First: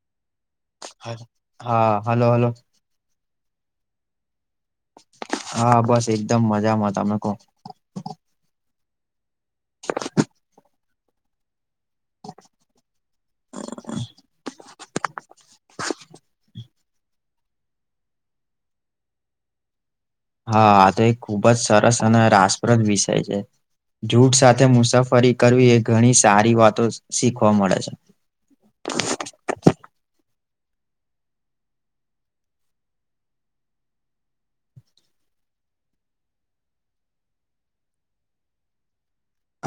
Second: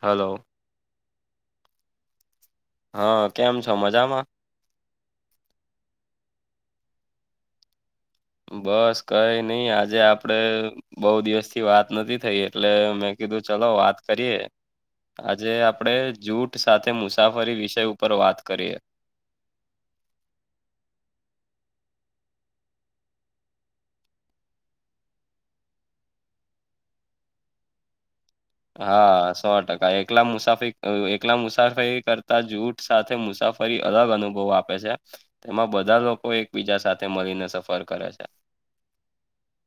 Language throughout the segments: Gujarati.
હાલો. હા હાલો હાલો. હા કેમ છો મજામાં? હા બસ એકદમ મજામાં, તમે કહો? બસ કઈ નઈ આજે આપડે બહુ દિવસ થી વાત નથી થઈ એટલે મેં કીધું ચલો વાત કરીએ. આજે આપડે જૂઠ સાથે મુસાફરી વિષય ઉપર વાત કરીએ. હા આ તો એક ખુબ જ સરસ અને રાસપ્રદ વિષય છે. જૂઠ સાથે મુસાફરી કરવી એ ઘણી સારી વાતો શીખવા મળે છે. હા સો ટકા એકલા મુસાફરી એકલા મુસાફરી કરતા જૂઠ સાથે મુસાફરી અલગ અનુભવ આપે છે. તેમાં બધા લોકો એકબીજા સાથે મળીને સફર કરે છે.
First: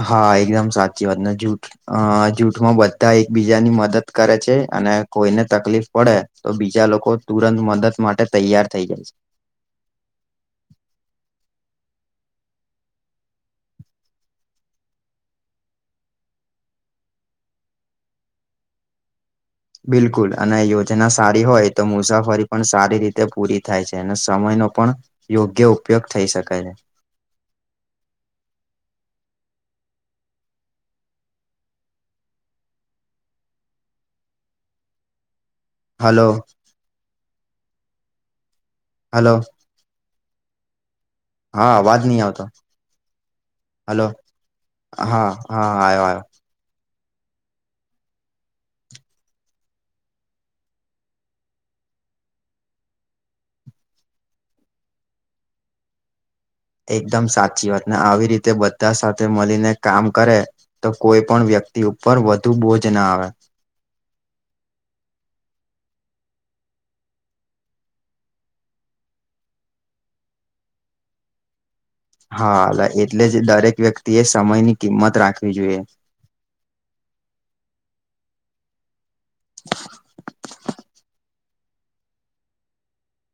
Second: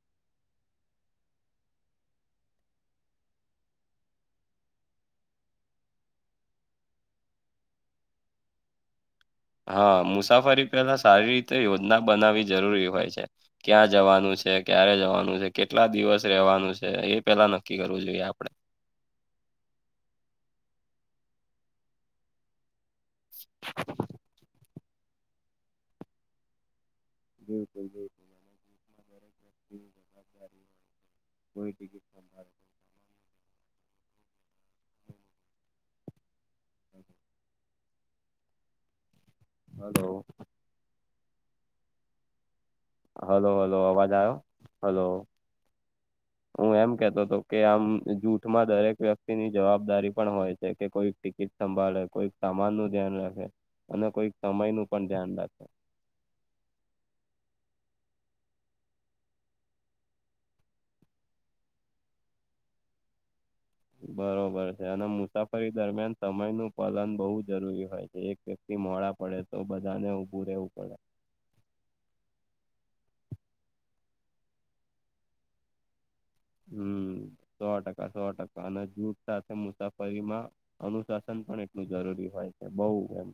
હા એકદમ સાચી વાત જૂઠ અ જૂઠમાં બધા એકબીજાની મદદ કરે છે અને કોઈને તકલીફ પડે તો બીજા લોકો તુરંત મદદ માટે તૈયાર થઈ જાય છે. હા મુસાફરી પહેલા સારી રીતે યોજના બનાવવી જરૂરી હોય છે. ક્યાં જવાનું છે, ક્યારે જવાનું છે, કેટલા દિવસ રહેવાનું છે એ પેલા નક્કી કરવું જોઈએ આપડે. બિલકુલ અને યોજના સારી હોય તો મુસાફરી પણ સારી રીત તે પૂરી થાય છે અને સમયનો પણ યોગ્ય ઉપયોગ થઈ શકે છે. [inaudible] જવાબદારી હાલો. હમ હાલો. હાલો. હા અવાજ નહી આવતા. હાલો હાલો અવાજ આવ્યો? હાલો. હા હા આવ્યો આવ્યો હું એમ કેતો હતો કે આમ જૂઠમાં દરેક વ્યક્તિની જવાબદારી પણ હોય છે કે કોઈ કીટ સંભાળે, કોઈક સામાન નું ધ્યાન રાખે અને કોઈક સમય નું પણ ધ્યાન રાખે. એકદમ સાચી વાત ને આવી રીતે બધા સાથે મળીને કામ કરે તો કોઈ પણ વ્યક્તિ ઉપર વધુ બોજ ના આવે. બરોબર છે અને મુસાફરી દરમિયાન સમયનું પાલન બહુ જરૂરી હોય છે. એક ભી મોડા પડે તો બધાને ઊભું રહેેવું પડે. હા એટલે જ દરેક વ્યક્તિ એ સમય ની કિંમત રાખવી જોઈએ. હમ્મ, સો ટકા સો ટકા અને જૂથ સાથે મુસાફરીમાં અનુશાસન પણ એટલું જરૂરી હોય છે બઉ એમ.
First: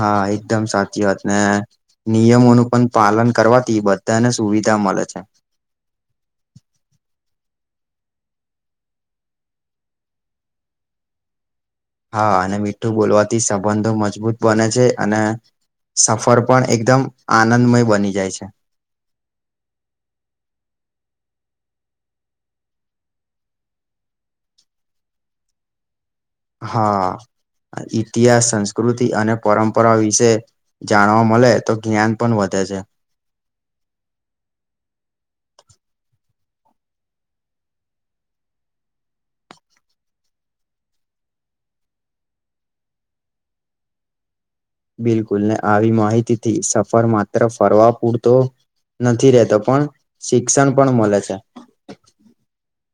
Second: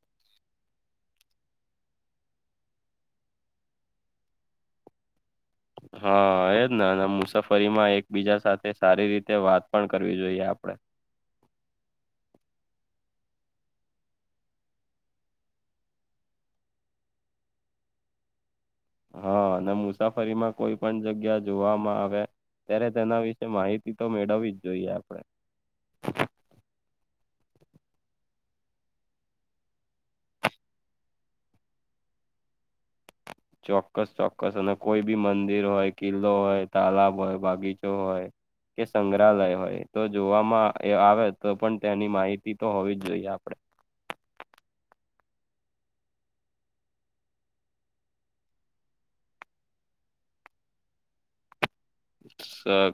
હા એકદમ સાચી વાત ને નિયમોનું પણ પાલન કરવાથી બધાને સુવિધા મળે છે. હા એજ ને મુસાફરીમાં એકબીજા સાથે સારી રીતે વાત પણ કરવી જોઈએ આપડે. હા અને મીઠું બોલવાથી સંબંધો મજબૂત બને છે અને સફર પણ એકદમ આનંદમય બની જાય છે. હા અને મુસાફરીમાં કોઈ પણ જગ્યા જોવામાં આવે. ત્યારે તેના વિશે માહિતી તો મેળવવી જ જોઈએ આપણે. હા ઇતિહાસ, સંસ્કૃતિ અને પરંપરા વિશે જાણવા મળે તો જ્ઞાન પણ વધે છે. ચોક્કસ ચોક્કસ અને કોઈ બી મંદિર હોય, કિલ્લો હોય, તાલાબ હોય, બગીચો હોય કે સંગ્રહાલય હોય, તો જોવામાં આવે તો પણ તેની માહિતી તો હોવી જ જોઈએ આપડે. બિલકુલ ને આવી માહિતી થી સફર માત્ર ફરવા પૂરતો નથી રેતો પણ શિક્ષણ પણ મળે છે.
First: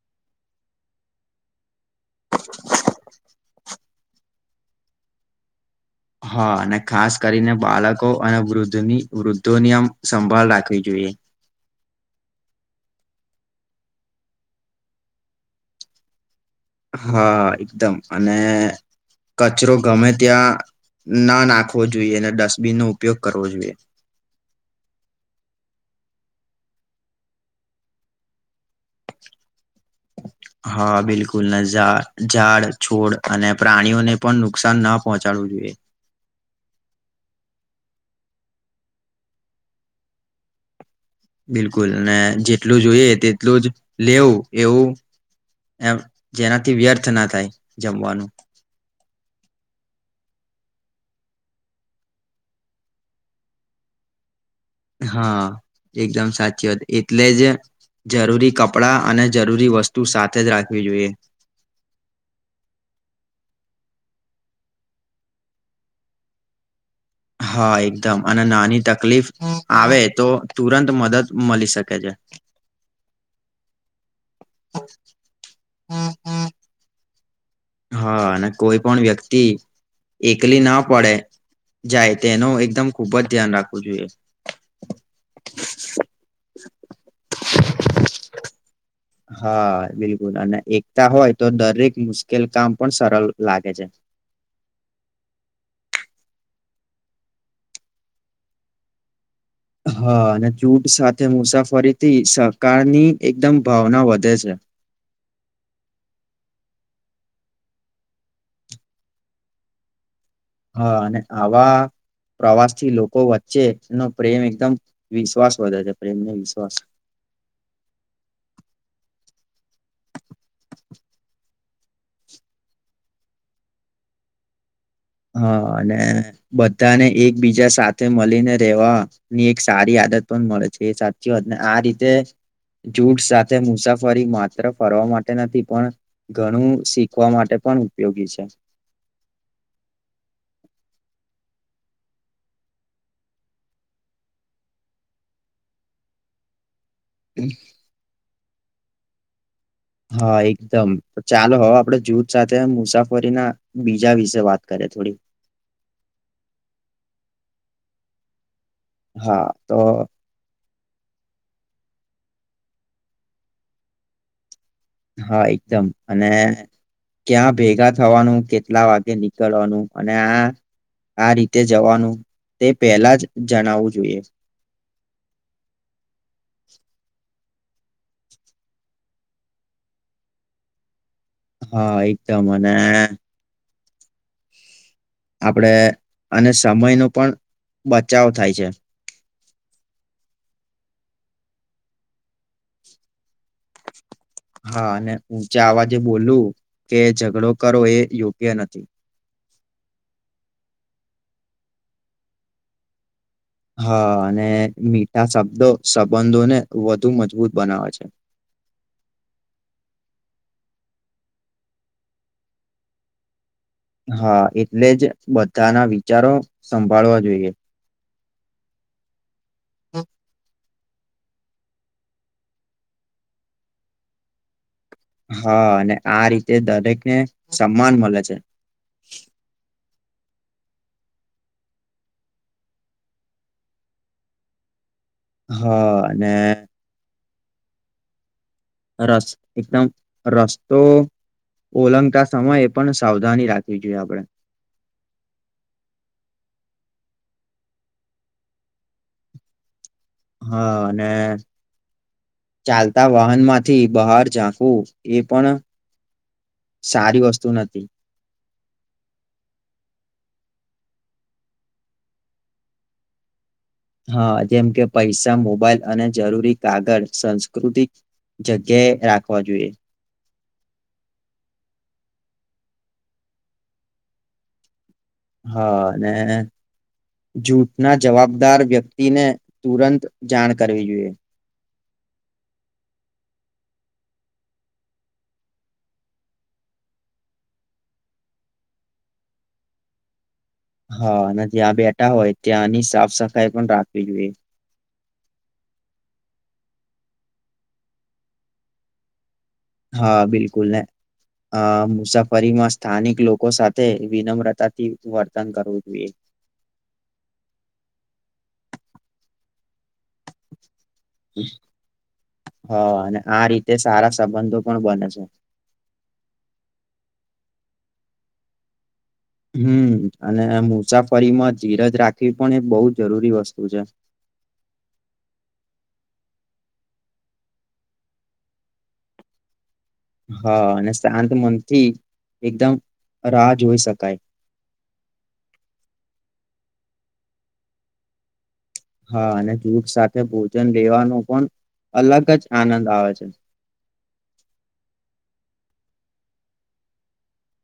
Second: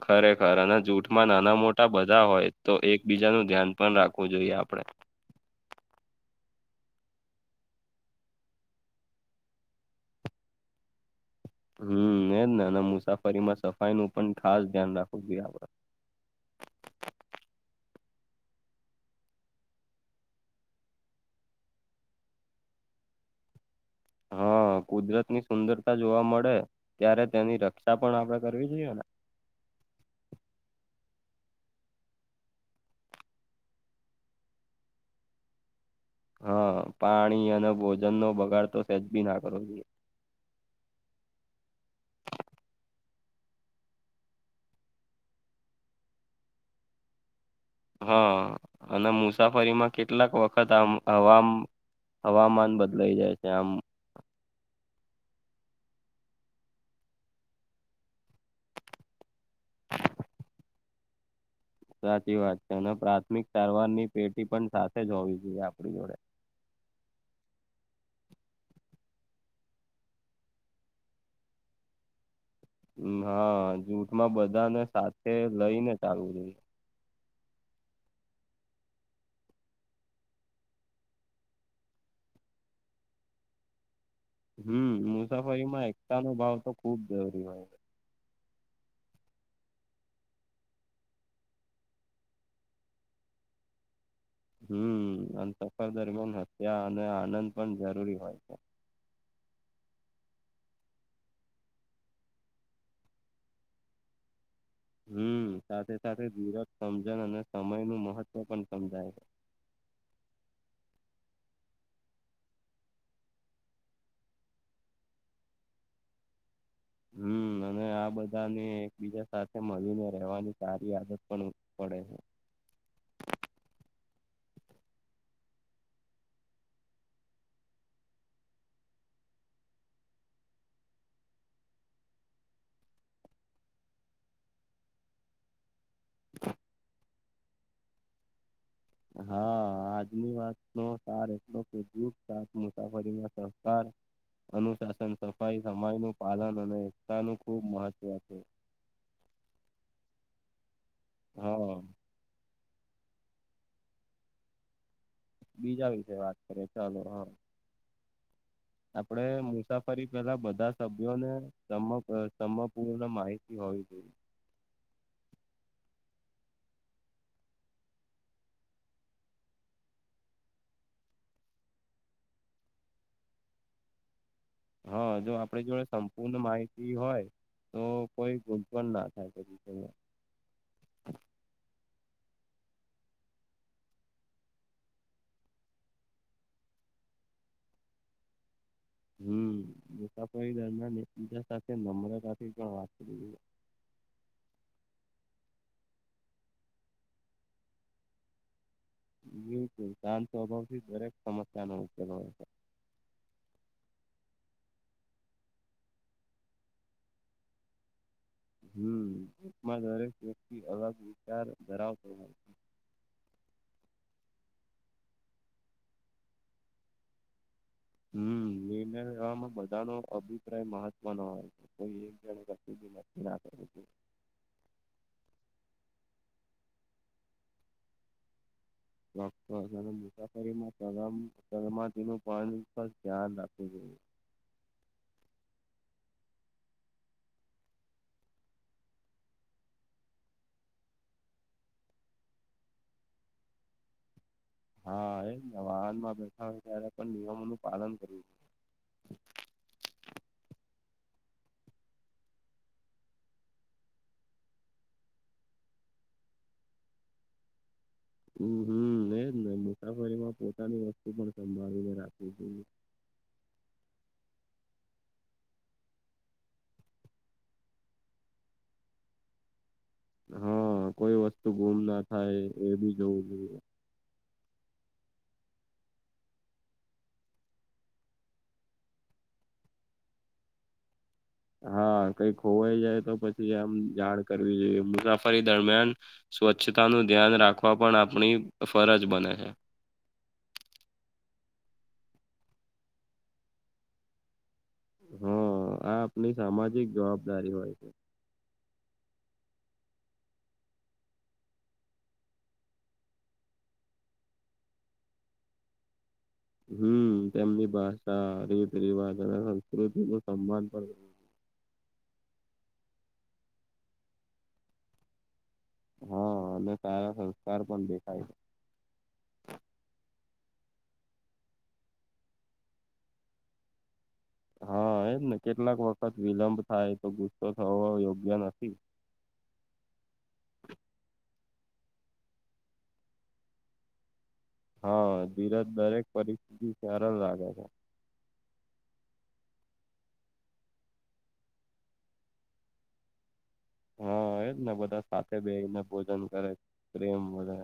ખરેખર અને જૂઠમાં નાના મોટા બધા હોય તો એકબીજાનું ધ્યાન પણ રાખવું જોઈએ આપડે. હા અને ખાસ કરીને બાળકો અને વૃદ્ધની વૃદ્ધોની આમ સંભાળ રાખવી જોઈએ. હમ્મ એજ ને એ મુસાફરી માં સફાઈ નું પણ ખાસ ધ્યાન રાખવું જોઈએ આપડે. હા એકદમ અને કચરો ગમે ત્યાં ના નાખવો જોઈએ, અને ડસ્ટબિન નો ઉપયોગ કરવો જોઈએ. હા કુદરત ની સુંદરતા જોવા મળે, ત્યારે તેની રક્ષા પણ આપડે કરવી જોઈએ ને [inaudible] હા બિલકુલને ઝાડ, છોડ, અને, પ્રાણીઓને પણ નુકસાન ના પહોંચાડવું જોઈએ. હા પાણી અને ભોજન નો બગાડ તો સેજ બી ના કરો જોઈએ. બિલકુલ અને જેટલું જોઈએ તેટલું જ લેવું એવું... એમ જેનાથી વ્યર્થ ના થાય. જમવાનું હા અને મુસાફરીમાં કેટલાક વખત આમ [unintelligible] હવામાન બદલાઈ જાય [unintelligible] આમ હા એકદમ સાચી વાત એટલે જ... જરૂરી કપડાં અને જરૂરી વસ્તુ સાથે જ રાખવી જોઈએ. સાચી વાત છે, અને પ્રાથમિક સારવાર ની પેટી પણ સાથે જ હોવી જોઈએ આપણી જોડે. હા એકદમ અને નાની તકલીફ આવે તો તુરંત મદદ મળી શકે છે. હા જૂથ માં બધાને સાથે લઈને ચાલવું જોઈ. હા અને કોઈ પણ વ્યક્તિ એકલી ના પડે... જાય તેનો એકદમ ખુબ જ ધ્યાન રાખવું જોઈએ. હમ્મ મુસાફરીમાં એકતા નો ભાવ તો ખુબ જરૂરી હોય છે. હા બિલકુલ અને એકતા હોય તો દરેક મુશ્કેલ કામ પણ સરળ લાગે છે. હમ્મ અને સફર દરમિયાન ત્યાં અને આનંદ પણ જરૂરી હોય છે. હા અને જૂથ સાથે મુસાફરીથી સરકારની એકદમ ભાવના વધે છે. હમ્મ સાથે સાથે વિરજ સમજણ અને સમય નું મહત્વ પણ સમજાય છે. હા અને આવા... પ્રવાસ થી લોકો વચ્ચે એનો પ્રેમ એકદમ વિશ્વાસ વધે છે, પ્રેમને વિશ્વાસ હમ્મ અને આ બધાને એકબીજા સાથે મળીને રહેવાની સારી આદત પણ... પડે છે. હા અને બધાને એકબીજા સાથે મળીને રેવા... ની એક સારી આદત પણ મળે છે, એ સાચી વાતને આ રીતે... જૂથ સાથે મુસાફરી માત્ર ફરવા માટે નથી પણ... ઘણું શીખવા માટે પણ ઉપયોગી છે. હા આજની વાતનો સાર એટલો કે સા મુસાફરી ના સકાર અનુશાસન સફાઈ સમય નું પાલન અને એકતા નું ખુબ મહત્વ છે. હા એકદમ ચાલો હવ હા આપડે જૂથ... સાથે મુસાફરી ના બીજા વિશે વાત કરે થોડી... બીજા વિશે વાત કરીએ ચાલો હા આપડે હા તો મુસાફરી પેલા બધા જ... સભ્યોને સંપૂર્ણ માહિતી હોવી જોઈએ. હા એકદમ અને... ક્યાં ભેગા થવાનું કેટલા વાગે નીકળવાનું અને આ... આ રીતે જવાનું તે પેલા જ જણાવવું જોઈએ. હા જો આપડ જોડે સંપૂર્ણ માહિતી હોય તો કોઈ ગુ પણ ના થાય પછી હા એકદમ અને અને આપડે અને સમય ન પણ બચાવ થાય છે. હમતાાપ દરમિયાન એક બીજા સાથે નમ્રતાથી પણ વાત કરી હા અને ઊચે આવા જે બોલું કે ઝઘડો કરો એ યોગ્ય નથી-' બિલકુલ શાંતંતો અભાવથી દરેક સમસ્યા ન ઉર આવે છે. હા અને મીઠા શબ્દો સંબંધોને વધુ મજબૂત બનાવે છે. હમમાં દરેક વ્યક્તિ અલગ વિચાર ધરાવતો હોય છે. હા એટલે જ બધાના વિચારો સંભાળવા જોઈએ હમ નિર્ણય લેમાં બધાનો અભિપ્રાય મહ મનો વાય છે કોઈ જા ના કરવુ જોઈએ. હા અને આ રીતે દરેકને સન્માન મળે છે. તો હશે અને મુસાફરીમાં મલમ [inaudible] નું પણ ધ્યાન રાખવું જોઈએ. હ અને રસ એકદમ રાસ્તો ઓલંગતા સમય એ પણ સાવધાની રાખવી જોઈએ આપડે. હા એમ ને વાહન માં બેઠા હોય ત્યારે પણ નિયમોનું પાલન કરવું જોઈએ. હા અને ચાલતા વાહન માંથી બહાર ઝાંકવું એ પણ સારી વસ્તુ નથી. હમ હમ એજ ને મુસાફરી માં પોતાની વસ્તુ પણ સંભાળીને રાખવી જોઈએ. હા જેમ કે પૈસા મોબાઈલ અને જરૂરી કાગળ સંસ્કૃતિક જગ્યાએ રાખવા જોઈએ. હા કોઈ વસ્તુ ગુમ ના થાય એ બી જોવું જોઈએ. હા અને જૂથના જવાબદાર વ્યક્તિને તુરંત જાણ કરવી જોઈએ. હા કઈક હોોવાઈ જાય તો પછી આમ જાણ કરવી જોઈએ. મુસાફરી દરમિયાન સ્વચ્છતા નું ધ્યાન રાખવા પણ આપણી ફરજ બને છે. હા અને જ્યાં બેઠા હોય ત્યાંની સાફ સફાઈ પણ રાખવી જોઈએ. હા આપ આપની સામાજિક જવાબદારી હોય છે. હા બિલકુલ ને અ મુસાફરીમાં સ્થાનિક લોકો સાથે વિનમ્રતા થી વર્તન કરવું જોઈએ. હમ તેમની ભાષા, રીતિ રિવાજ અને સંસ્કૃતિ નું સન્માન પણ કરવુ હા અને આ રીતે સારા સંબંધો પણ બને છે. હા અને સારા સંસ્કાર પણ દેખાય છે. હમ અને મુસાફરીમાં ધીરજ રાખવી પણ એ બહ જરૂરી વસ્તુ છે. હા એમ ને કેટલાક વખત વિલંબ થાય તો, ગુસ્સો થવો યોગ્ય નથી. હા અને શાંત મનથી એકદમ રાહ જોઈ શકાય. હા ધીરજ દરેક પરિસ્થિતિ સરાળ લાગે છે. હા અને જૂથ સાથે ભોજન લેવાનો પણ અલગ જ આનંદ આવે છે. હા એ જ ને બધા સાથે બેને ભોજન કરે પ્રેમ વધે.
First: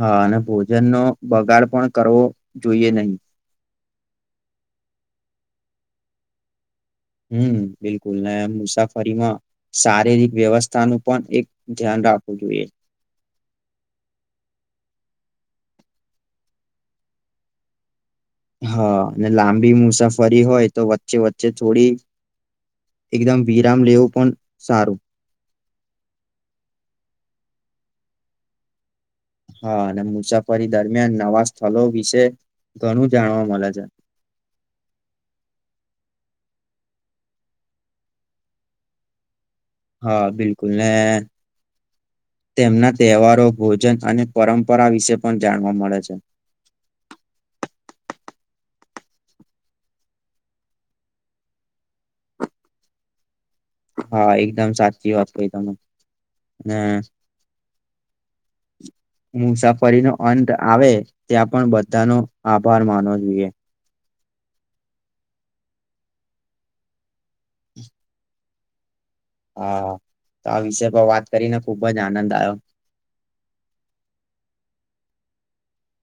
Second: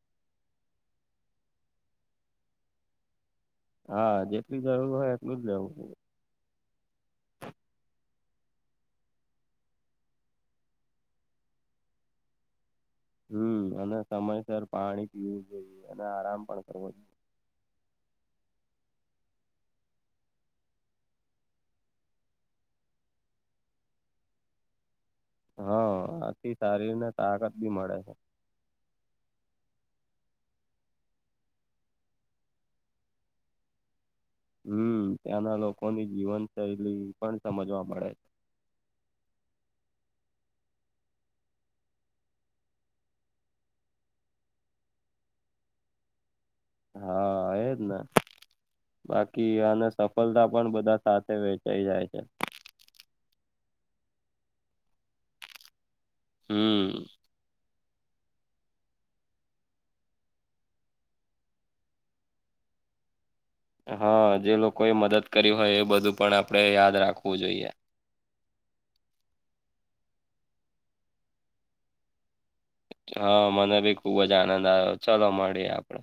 હા અને ભોજન નો બગાડ પણ કરવો જોઈએ નહી. હા જેટલી જરૂર હોય એટલું જ લેવું પડે. હમ બિલકુલ મુસાફરીમાં શારીરિક વ્યવસ્થા નું પણ એક ધ્યાન રાખવું જોઈએ. હમ અને સમયસર પાણી પીવું જોઈએ, અને આરામ પણ કરવો જોઈએ. હા અને લાંબી મુસાફરી હોય તો વચ્ચે વચ્ચે થોડી એકદમ વિરામ લેવું પણ સારું. હા આથી શારીર ને તાકાત બી મળે છે. હા અને મુસાફરી દરમિયાન નવા સ્થળ વિશે ઘણું જાણવા મળે છે. હમ ત્યાંના લોકોની જીવનશૈલી પણ સમજવા પડે છે. હા બિલકુલ ને તેમના તહેવારો, ભોજન અને પરંપરા વિશે પણ જાણવા મળે છે. હા એ જ ને! બાકી અને સફળતા પણ બધા સાથે વેચાઈ જાય છે. હા એકદમ સાચી વાત કઈ તમે, હંમ હમ [inaudible] [unintelligible] મુસાફરીનો અંત આવે ત્યાં પણ બધાનો આભાર માનવો જોઈએ. હા જે લોકોએ મદદ કરી હોય એ બધું પણ આપણેે યાદ રાખવું જોઈએ. હા હા તો આ વિષય પર વાત કરીને ખુબ જ આનંદ આવ્યો. હા મને બી ખુબ જ આનંદ આવ્યો ચલો મળીએ આપણે.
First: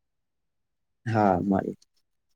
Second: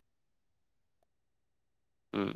હા મારી હમ.